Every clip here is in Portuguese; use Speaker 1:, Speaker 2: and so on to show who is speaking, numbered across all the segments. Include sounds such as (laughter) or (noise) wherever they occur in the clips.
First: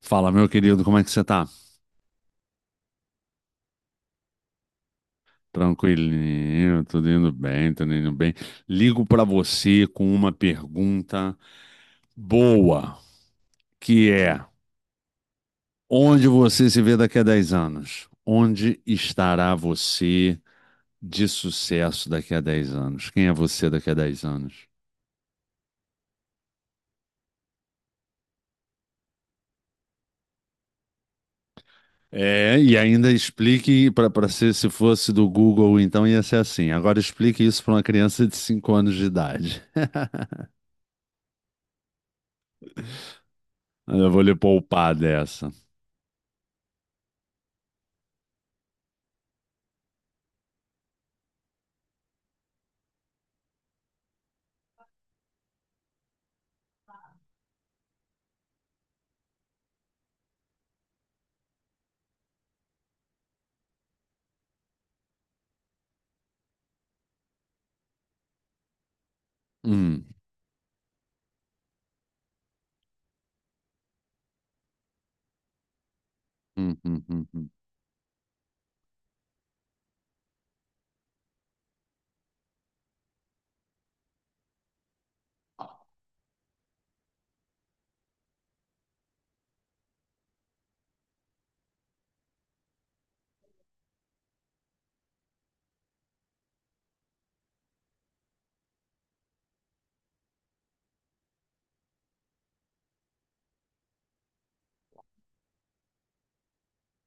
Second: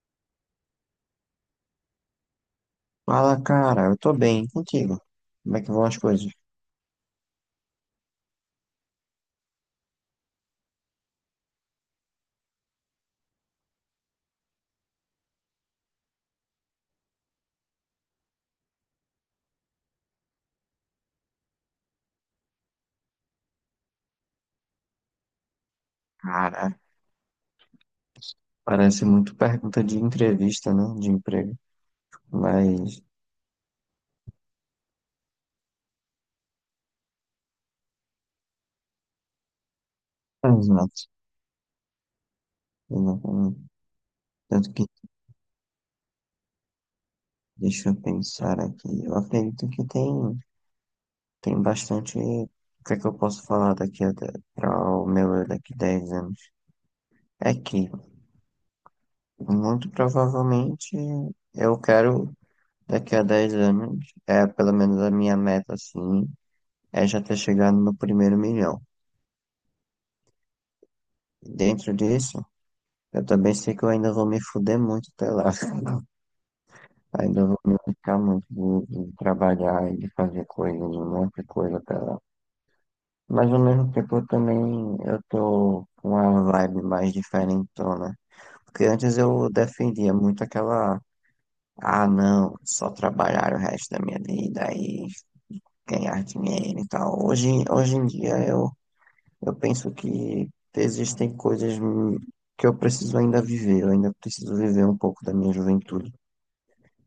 Speaker 1: Fala, meu querido, como é que você tá?
Speaker 2: Fala, cara, eu tô bem e contigo. Como é que vão as coisas?
Speaker 1: Tranquilinho, tudo indo bem, tudo indo bem. Ligo pra você com uma pergunta boa, que é: onde você se vê daqui a 10 anos? Onde estará você de sucesso daqui a 10 anos? Quem é você daqui a 10 anos?
Speaker 2: Cara, parece muito pergunta de entrevista, né? De emprego.
Speaker 1: É, e
Speaker 2: Mas.
Speaker 1: ainda explique para ser se fosse do Google, então ia ser assim. Agora explique isso para uma criança de 5 anos de idade.
Speaker 2: Ah,
Speaker 1: (laughs)
Speaker 2: exato. Eu não- eu-
Speaker 1: Eu vou lhe
Speaker 2: Tanto que,
Speaker 1: poupar dessa.
Speaker 2: deixa eu pensar aqui. Eu acredito que tem bastante. O que é que eu posso falar daqui a para o meu eu daqui a 10 anos? É que, muito provavelmente, eu quero, daqui a 10 anos, é pelo menos a minha meta, assim, é já ter chegado no primeiro milhão.
Speaker 1: Hum.
Speaker 2: Dentro disso, eu também sei que eu ainda vou me fuder muito até lá. (laughs)
Speaker 1: Hum, hum, hum,
Speaker 2: Ainda
Speaker 1: hum.
Speaker 2: vou me ficar muito de trabalhar e de fazer coisas, um monte de coisa até lá. Mas ao mesmo tempo eu tô com uma vibe mais diferentona. Porque antes eu defendia muito aquela, ah não, só trabalhar o resto da minha vida e ganhar dinheiro e tal. Hoje em eu penso que existem coisas que eu preciso ainda viver, eu ainda preciso viver um pouco da minha juventude.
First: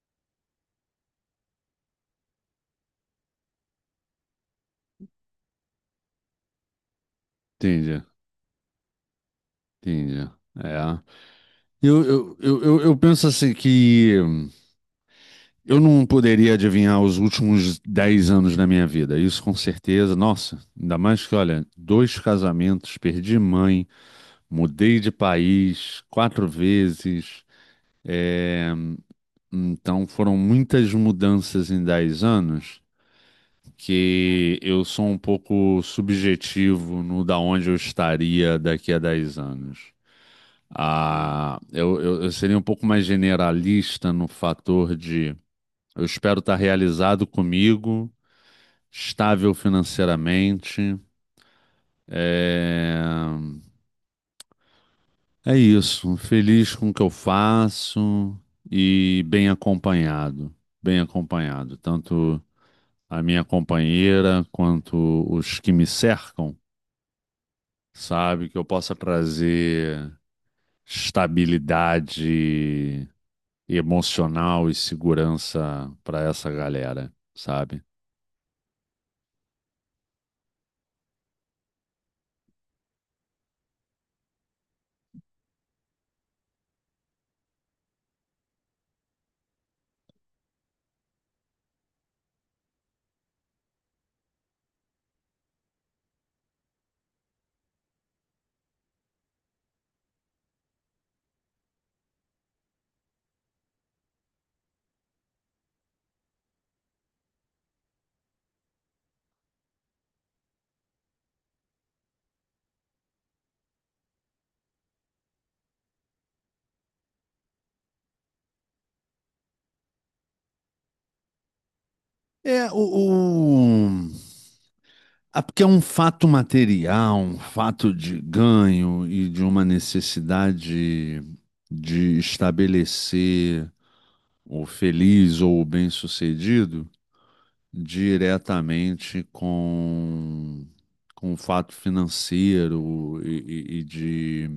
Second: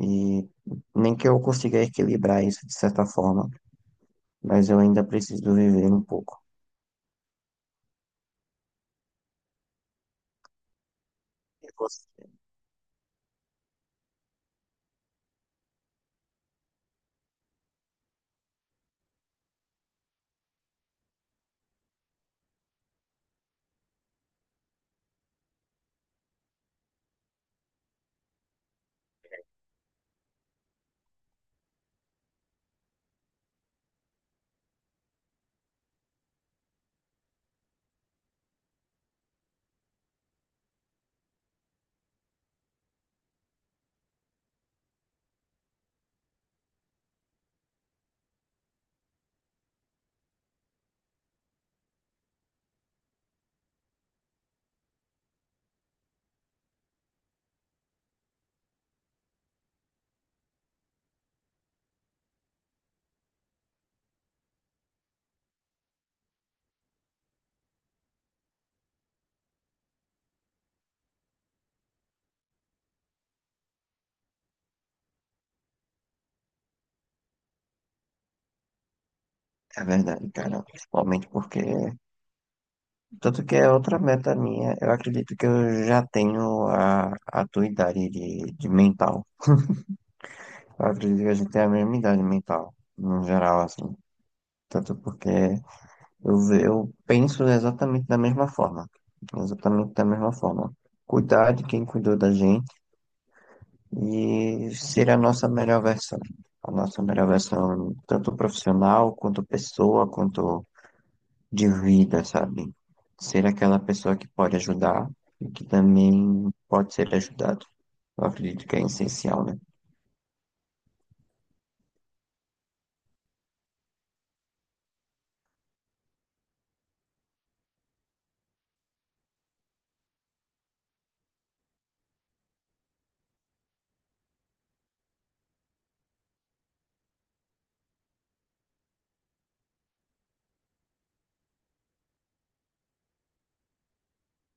Speaker 2: E nem que eu consiga equilibrar isso de certa forma, mas eu ainda preciso viver um pouco.
Speaker 1: Entendi, entendi. É.
Speaker 2: E
Speaker 1: Eu,
Speaker 2: você-
Speaker 1: eu, eu, eu eu penso assim que eu não poderia adivinhar os últimos 10 anos da minha vida. Isso com certeza. Nossa, ainda mais que, olha, dois casamentos, perdi mãe, mudei de país quatro vezes. Então foram muitas mudanças em 10 anos que eu sou um pouco subjetivo no da onde eu estaria daqui a 10 anos. Ah, eu seria um pouco mais generalista no fator de eu espero estar realizado comigo, estável financeiramente. É, é isso, feliz com o que eu faço e bem acompanhado. Bem acompanhado, tanto a minha companheira quanto os que me cercam, sabe? Que eu possa trazer estabilidade emocional e segurança para essa galera, sabe?
Speaker 2: É verdade, cara. Principalmente porque. Tanto que é outra meta minha. Eu acredito que eu já tenho a tua idade de mental. Eu acredito que a gente tem a mesma idade mental, no geral, assim. Tanto porque eu penso exatamente da mesma forma. Exatamente da mesma forma. Cuidar de quem cuidou da gente e ser a nossa melhor versão. A nossa melhor versão, tanto profissional, quanto pessoa, quanto de vida, sabe? Ser aquela pessoa que pode ajudar e que também pode ser ajudado. Eu acredito que é essencial, né?
Speaker 1: É, o, o- Ah, porque é um fato material, um fato de ganho e de uma necessidade de estabelecer o feliz ou o bem-sucedido diretamente com o fato financeiro e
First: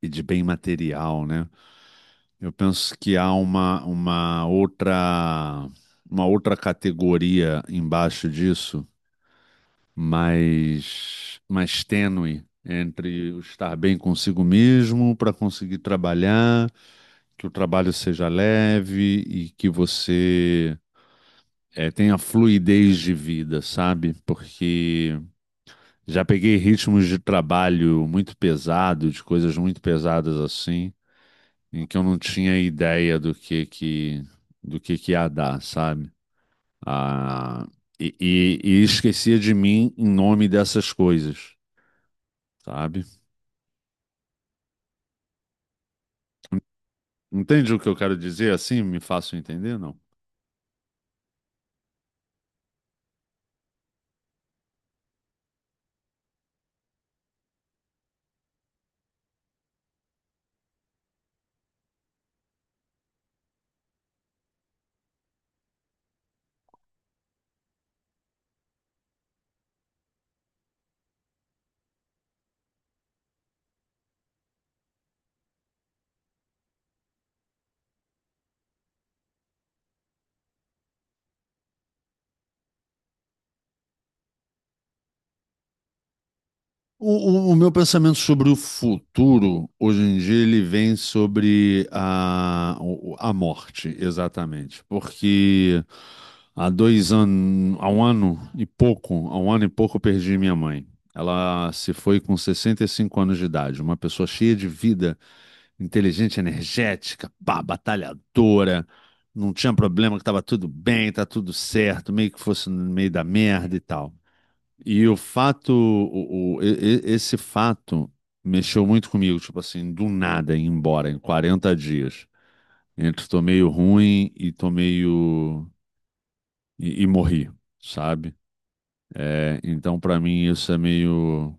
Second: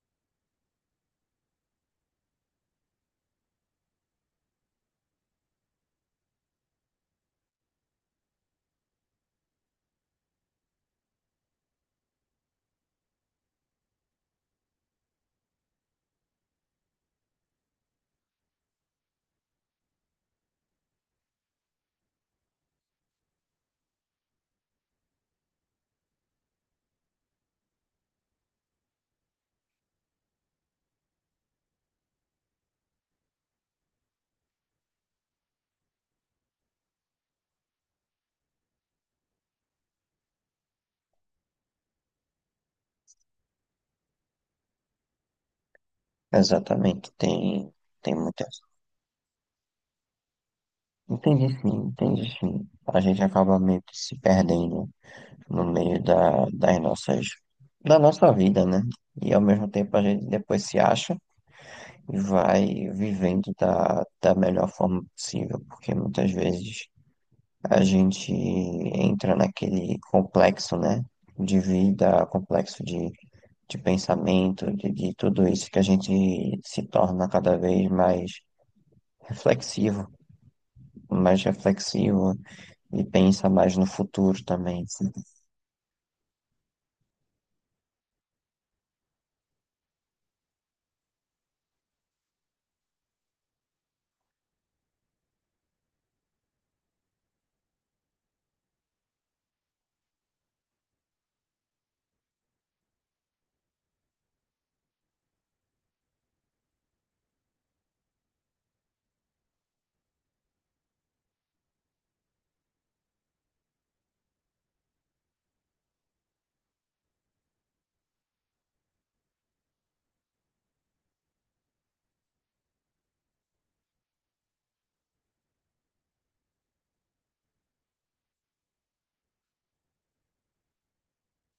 Speaker 1: e de bem material, né? Eu penso que há uma outra categoria embaixo disso, mais tênue entre o estar bem consigo mesmo para conseguir trabalhar, que o trabalho seja leve e que você tenha fluidez de vida, sabe? Porque já peguei ritmos de trabalho muito pesado, de coisas muito pesadas assim em que eu não tinha ideia do que do que ia dar, sabe? Ah, e esquecia de mim em nome dessas coisas, sabe?
Speaker 2: Exatamente,
Speaker 1: Entende
Speaker 2: tem,
Speaker 1: o que eu
Speaker 2: tem
Speaker 1: quero dizer?
Speaker 2: muitas.
Speaker 1: Assim, me faço entender, não?
Speaker 2: Entendi sim, entendi sim. A gente acaba meio que se perdendo no meio da nossa vida, né? E ao mesmo tempo a gente depois se acha e vai vivendo da melhor forma possível, porque muitas vezes a gente entra naquele complexo, né, de vida, complexo de pensamento, de tudo isso que a gente se torna cada vez mais reflexivo, mais reflexivo e pensa mais no futuro também.
Speaker 1: O meu pensamento sobre o futuro, hoje em dia, ele vem sobre a morte, exatamente. Porque há 2 anos, há um ano e pouco eu perdi minha mãe. Ela se foi com 65 anos de idade, uma pessoa cheia de vida, inteligente, energética, pá, batalhadora, não tinha problema que estava tudo bem, tá tudo certo, meio que fosse no meio da merda e tal. E o fato, esse fato mexeu muito comigo, tipo assim, do nada ir embora em 40 dias. Entre tô meio ruim e tô meio e morri, sabe? É, então, para mim, isso é meio,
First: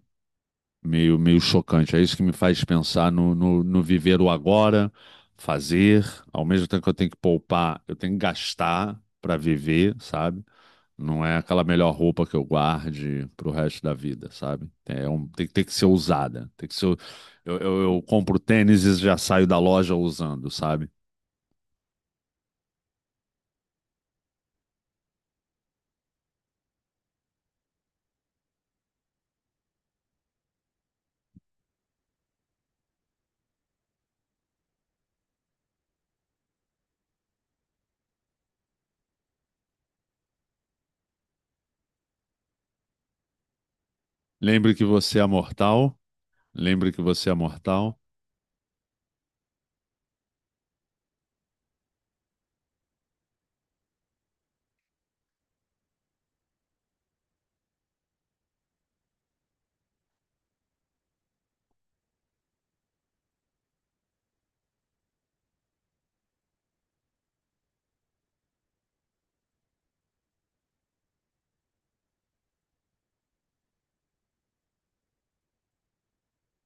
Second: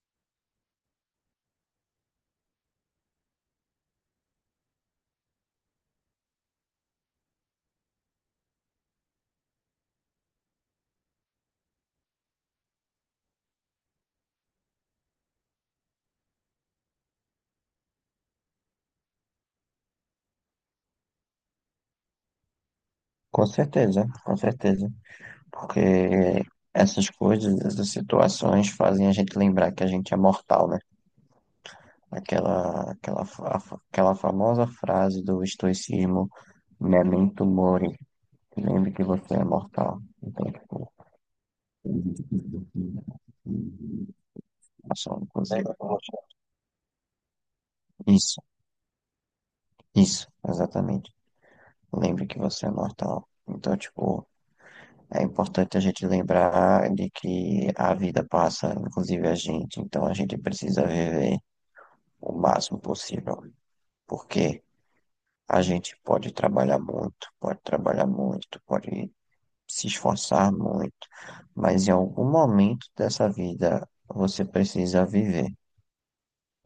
Speaker 1: meio, meio chocante. É isso que me faz pensar no viver o agora, fazer, ao mesmo tempo que eu tenho que poupar, eu tenho que gastar para viver, sabe? Não é aquela melhor roupa que eu guarde pro resto da vida, sabe? É um- tem que ser usada. Tem que ser, eu compro tênis e já saio da loja usando, sabe?
Speaker 2: Com certeza, porque essas coisas, essas situações fazem a gente lembrar que a gente é mortal, né? Aquela famosa frase do estoicismo, memento mori, lembre que você é mortal. Então, tipo,
Speaker 1: Lembre que
Speaker 2: a
Speaker 1: você
Speaker 2: sua
Speaker 1: é
Speaker 2: inclusive.
Speaker 1: mortal. Lembre que você é mortal.
Speaker 2: Isso, isso, exatamente. Lembre que você é mortal. Então, tipo, é importante a gente lembrar de que a vida passa, inclusive a gente. Então, a gente precisa viver o máximo possível. Porque a gente pode trabalhar muito, pode trabalhar muito, pode se esforçar muito, mas em algum momento dessa vida você precisa viver,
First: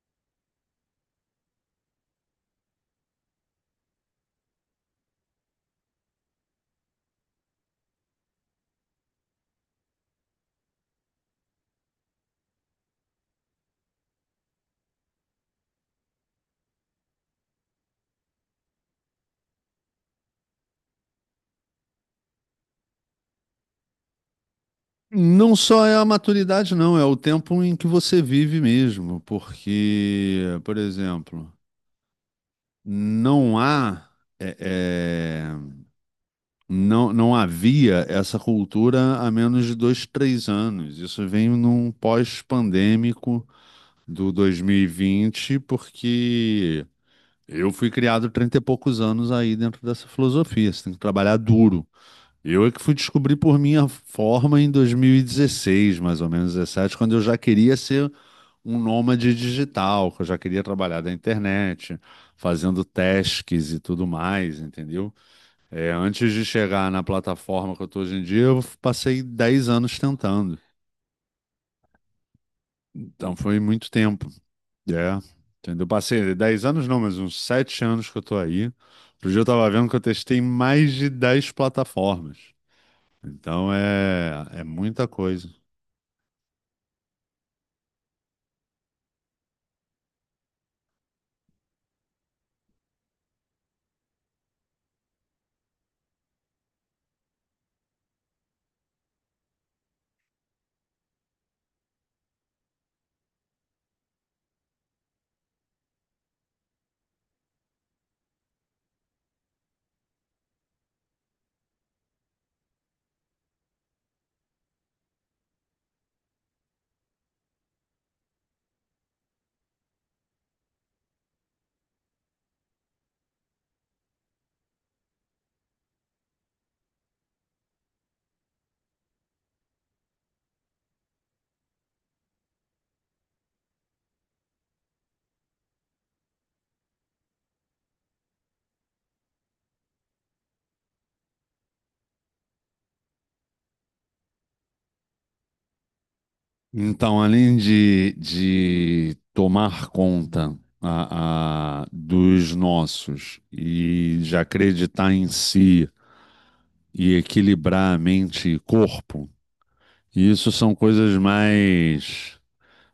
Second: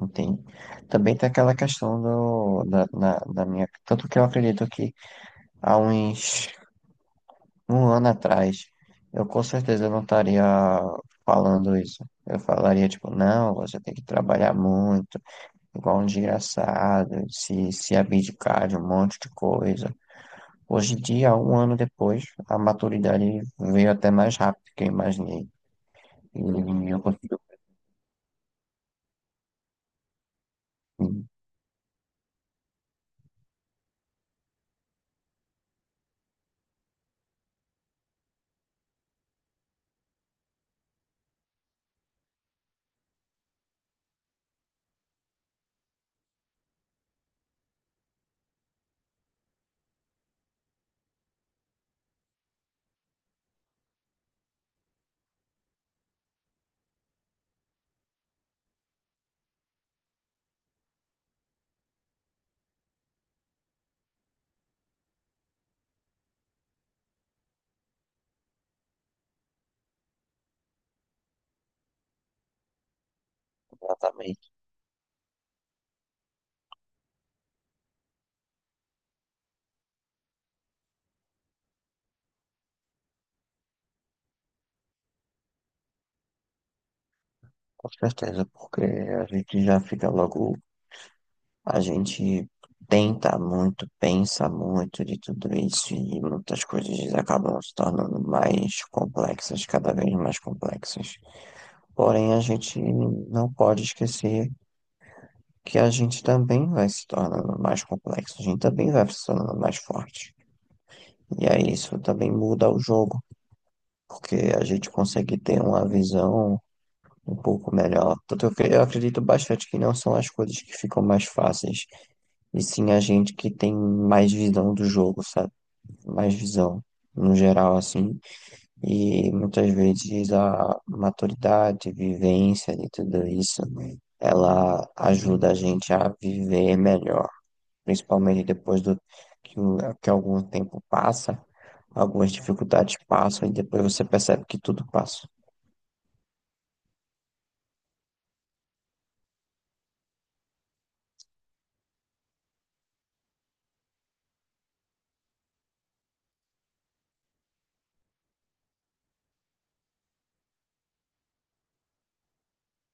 Speaker 2: entende? Também tem aquela questão da minha. Tanto que eu acredito que há uns um ano atrás eu com certeza não estaria falando isso. Eu falaria, tipo, não, você tem que trabalhar muito, igual um desgraçado, se abdicar de um monte de coisa. Hoje em dia, um ano depois, a maturidade veio até mais rápido que eu imaginei.
Speaker 1: Não só é a maturidade,
Speaker 2: E
Speaker 1: não,
Speaker 2: eu
Speaker 1: é o
Speaker 2: consigo.
Speaker 1: tempo em que você vive mesmo, porque, por
Speaker 2: Sim,
Speaker 1: exemplo, não há, é, é, não havia essa cultura há menos de 2, 3 anos. Isso vem num pós-pandêmico do 2020, porque eu fui criado 30 e poucos anos aí dentro dessa filosofia. Você tem que trabalhar duro. Eu é que fui descobrir por minha forma em 2016, mais ou menos 17, quando eu já queria ser um nômade digital, que eu já queria trabalhar da internet, fazendo tasks e tudo mais, entendeu? É, antes de chegar na plataforma que eu tô hoje em dia, eu passei 10 anos tentando. Então foi muito tempo.
Speaker 2: exatamente,
Speaker 1: É, entendeu? Passei 10 anos não, mas uns 7 anos que eu tô aí. Outro dia eu tava vendo que eu testei mais de 10 plataformas. Então é muita coisa.
Speaker 2: com certeza, porque a gente já fica logo, a gente tenta muito, pensa muito de tudo isso e muitas coisas acabam se tornando mais complexas, cada vez mais complexas. Porém, a gente não pode esquecer que a gente também vai se tornando mais complexo, a gente também vai se tornando mais forte. E aí isso também muda o jogo, porque a gente consegue ter uma visão um pouco melhor. Tanto eu, que eu acredito bastante que não são as coisas que ficam mais fáceis, e sim a gente que tem mais visão do jogo, sabe? Mais visão, no geral, assim. E muitas vezes a maturidade, vivência e tudo isso, né? Ela ajuda a gente a viver melhor, principalmente depois do que algum tempo passa. Algumas dificuldades passam e depois você percebe que tudo passa.
Speaker 1: Então, além de tomar conta dos nossos e de acreditar em si e equilibrar a mente e corpo, isso são coisas mais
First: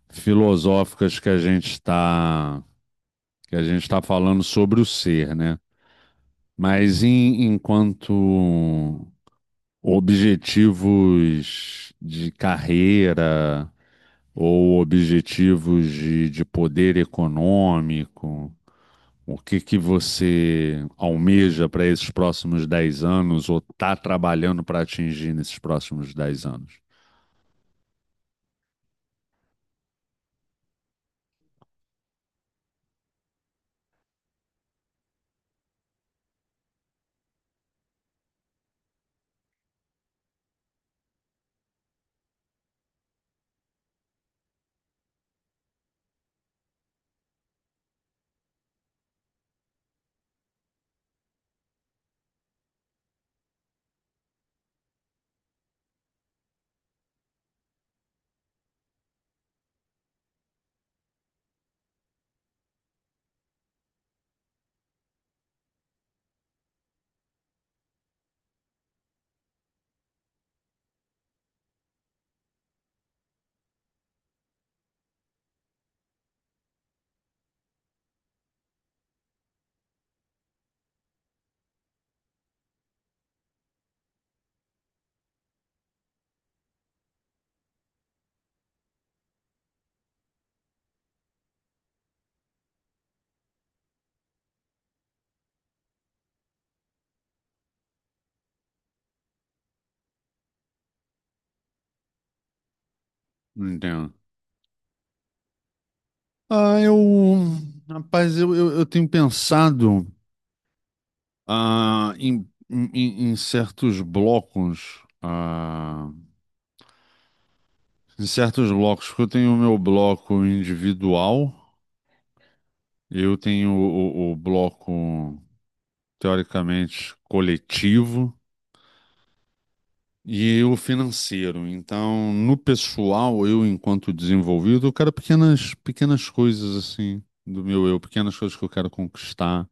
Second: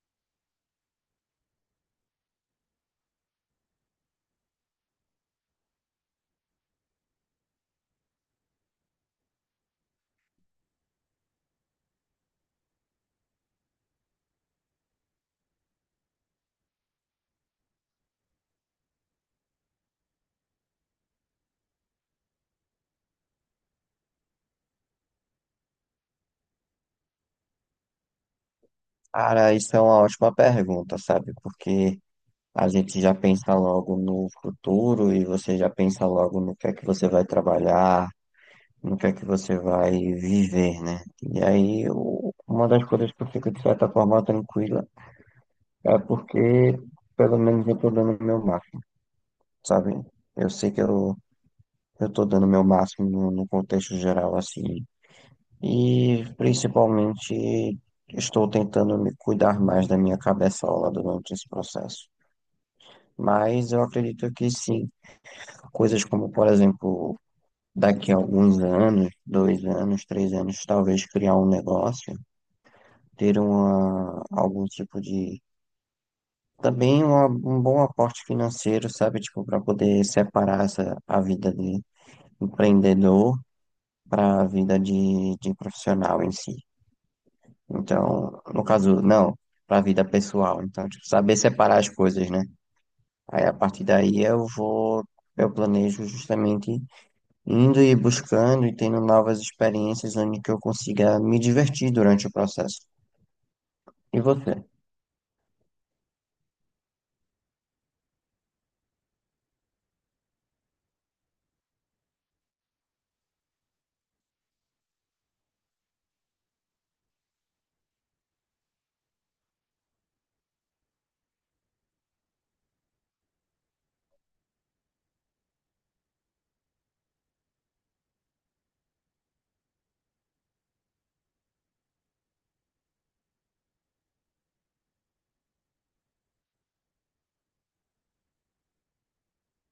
Speaker 1: filosóficas que a gente está falando sobre o ser, né? Mas em- enquanto objetivos de carreira ou objetivos de poder econômico? O que você almeja para esses próximos 10 anos ou está trabalhando para atingir nesses próximos 10 anos?
Speaker 2: Cara, isso é uma ótima pergunta, sabe? Porque a gente já pensa logo no futuro e você já pensa logo no que é que você vai trabalhar, no que é que você vai viver, né? E aí, uma das coisas que eu fico, de certa forma, tranquila é porque, pelo menos, eu tô dando o meu máximo, sabe? Eu sei que eu tô dando o meu máximo no contexto geral, assim. E, principalmente, estou tentando me cuidar mais da minha cabeçola durante esse processo. Mas eu acredito que sim. Coisas como, por exemplo, daqui a alguns anos, dois anos, três anos, talvez criar um negócio, ter algum tipo de. Também um bom aporte financeiro, sabe? Tipo, para poder separar essa, a vida de empreendedor para a vida de profissional em si. Então, no caso, não, para a vida pessoal. Então, tipo, saber separar as coisas, né? Aí, a partir daí, eu vou. Eu planejo justamente indo e buscando e tendo novas experiências onde que eu consiga me divertir durante o processo.
Speaker 1: Entendo.
Speaker 2: E você?
Speaker 1: Ah, rapaz, eu tenho pensado em, em certos blocos, em certos blocos, porque eu tenho o meu bloco individual, eu tenho o bloco teoricamente coletivo e o financeiro. Então, no pessoal, eu enquanto desenvolvido, eu quero pequenas coisas assim do meu eu, pequenas coisas que eu quero conquistar,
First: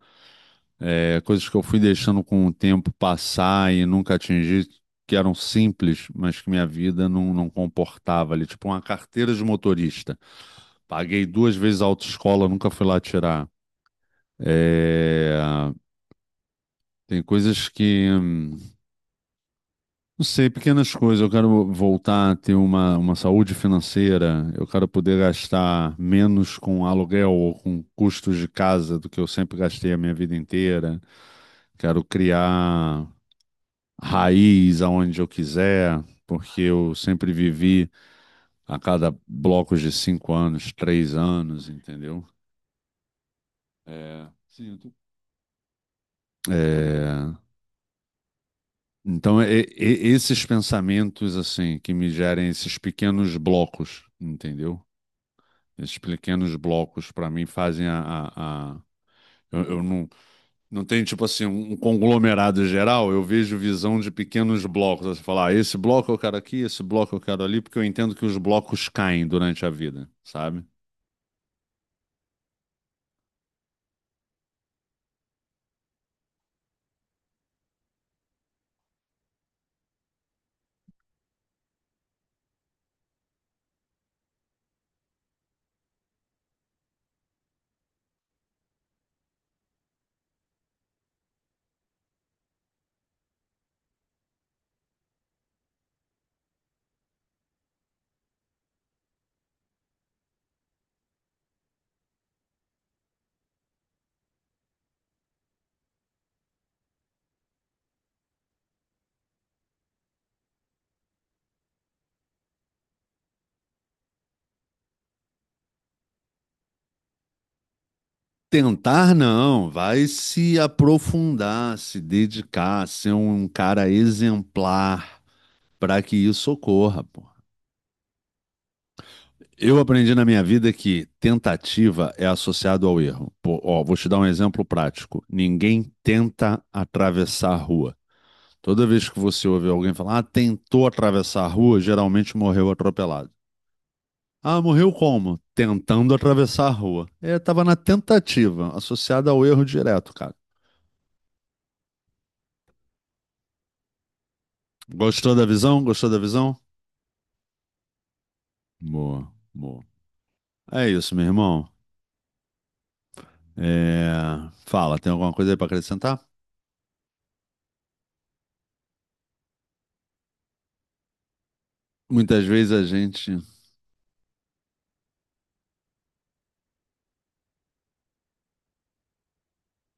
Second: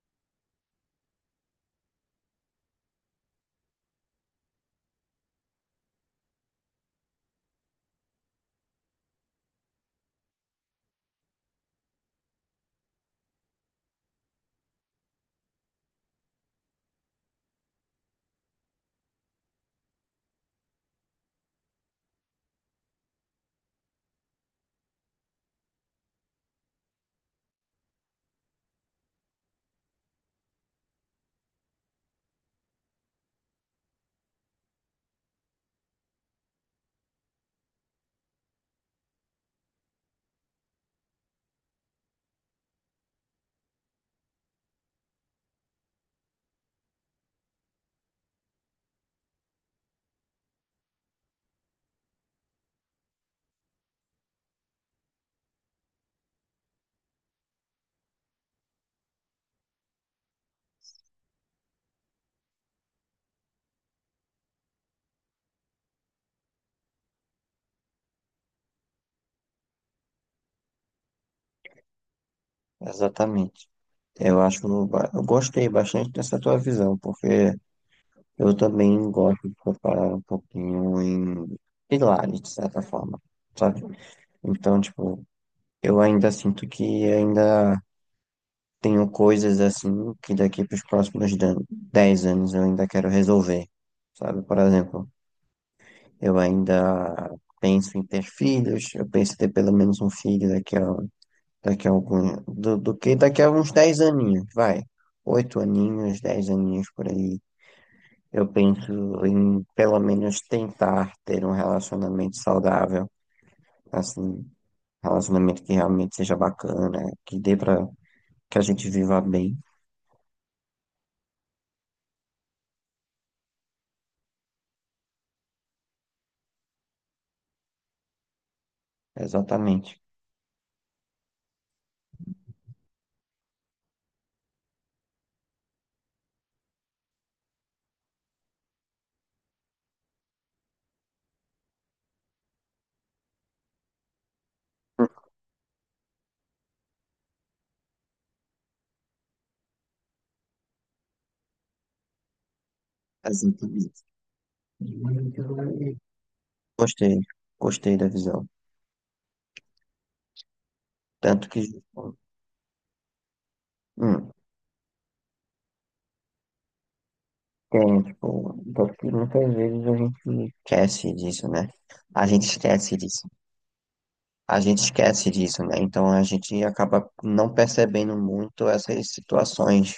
Speaker 1: é, coisas que eu fui deixando com o tempo passar e nunca atingi. Que eram simples, mas que minha vida não comportava ali. Tipo, uma carteira de motorista. Paguei duas vezes a autoescola, nunca fui lá tirar. É, tem coisas que. Não sei, pequenas coisas. Eu quero voltar a ter uma saúde financeira. Eu quero poder gastar menos com aluguel ou com custos de casa do que eu sempre gastei a minha vida inteira. Quero criar raiz aonde eu quiser, porque eu sempre vivi a cada blocos de 5 anos, 3 anos, entendeu? É, sinto. É, então, esses pensamentos, assim, que me gerem esses pequenos blocos, entendeu? Esses pequenos blocos, para mim, fazem a- eu não, não tenho, tipo assim, um conglomerado geral, eu vejo visão de pequenos blocos. Você fala, ah, esse bloco eu quero aqui, esse bloco eu quero ali, porque eu entendo que os blocos caem durante a vida, sabe?
Speaker 2: Exatamente. Eu gostei bastante dessa tua visão, porque eu também gosto de preparar um pouquinho em pilares, de certa forma, sabe? Então, tipo, eu ainda sinto que ainda tenho coisas assim que daqui para os próximos 10 anos eu ainda quero resolver, sabe? Por exemplo, eu ainda penso em ter filhos, eu penso em ter pelo menos um filho daqui a algum, do, do que daqui a uns dez aninhos, vai. Oito aninhos, 10 aninhos por aí. Eu penso em pelo menos tentar ter um relacionamento saudável, assim, relacionamento que realmente seja bacana, que dê pra que a gente
Speaker 1: Tentar
Speaker 2: viva bem.
Speaker 1: não, vai se aprofundar, se dedicar, ser um cara exemplar para que isso ocorra, pô. Eu
Speaker 2: Exatamente.
Speaker 1: aprendi na minha vida que tentativa é associado ao erro. Pô, ó, vou te dar um exemplo prático. Ninguém tenta atravessar a rua. Toda vez que você ouve alguém falar, ah, tentou atravessar a rua, geralmente morreu atropelado. Ah, morreu como? Tentando atravessar a rua. É, tava na tentativa, associada ao erro direto, cara.
Speaker 2: Exatamente.
Speaker 1: Gostou da visão? Gostou da visão?
Speaker 2: Gostei, gostei da visão.
Speaker 1: Boa, boa. É isso, meu
Speaker 2: Tanto que.
Speaker 1: irmão.
Speaker 2: hum.
Speaker 1: É, fala, tem alguma coisa aí para acrescentar?
Speaker 2: Tem, tipo, porque muitas vezes a gente esquece disso, né? A gente
Speaker 1: Muitas vezes a
Speaker 2: esquece disso.
Speaker 1: gente.
Speaker 2: A gente esquece disso, né? Então a gente acaba não percebendo muito essas situações.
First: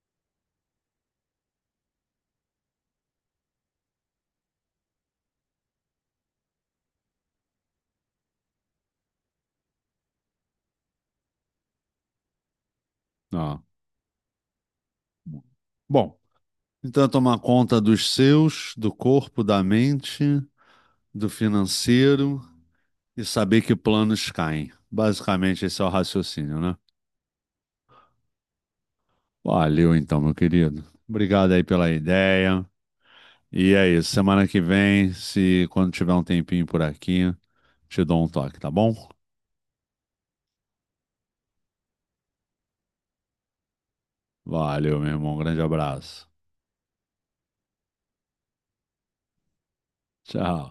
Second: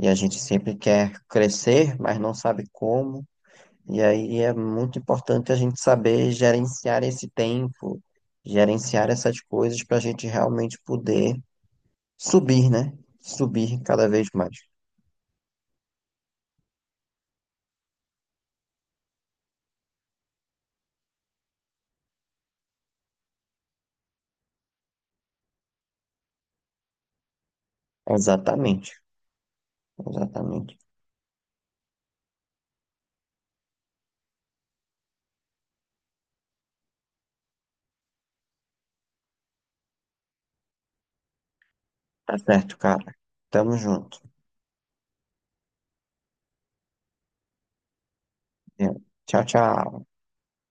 Speaker 2: E a gente sempre quer crescer, mas não sabe como. E aí é muito importante a gente saber gerenciar esse tempo, gerenciar essas coisas para a gente realmente poder subir, né?
Speaker 1: Ó,
Speaker 2: Subir cada vez mais.
Speaker 1: bom, então, é tomar conta dos seus, do corpo, da mente, do financeiro e saber que planos caem. Basicamente, esse é o raciocínio, né?
Speaker 2: Exatamente,
Speaker 1: Valeu, então, meu
Speaker 2: exatamente.
Speaker 1: querido. Obrigado aí pela ideia. E é isso. Semana que vem, se quando tiver um tempinho por aqui, te dou um toque, tá bom?
Speaker 2: Tá certo, cara. Tamo junto.
Speaker 1: Valeu, meu irmão. Um grande abraço.
Speaker 2: É. Tchau, tchau.
Speaker 1: Tchau.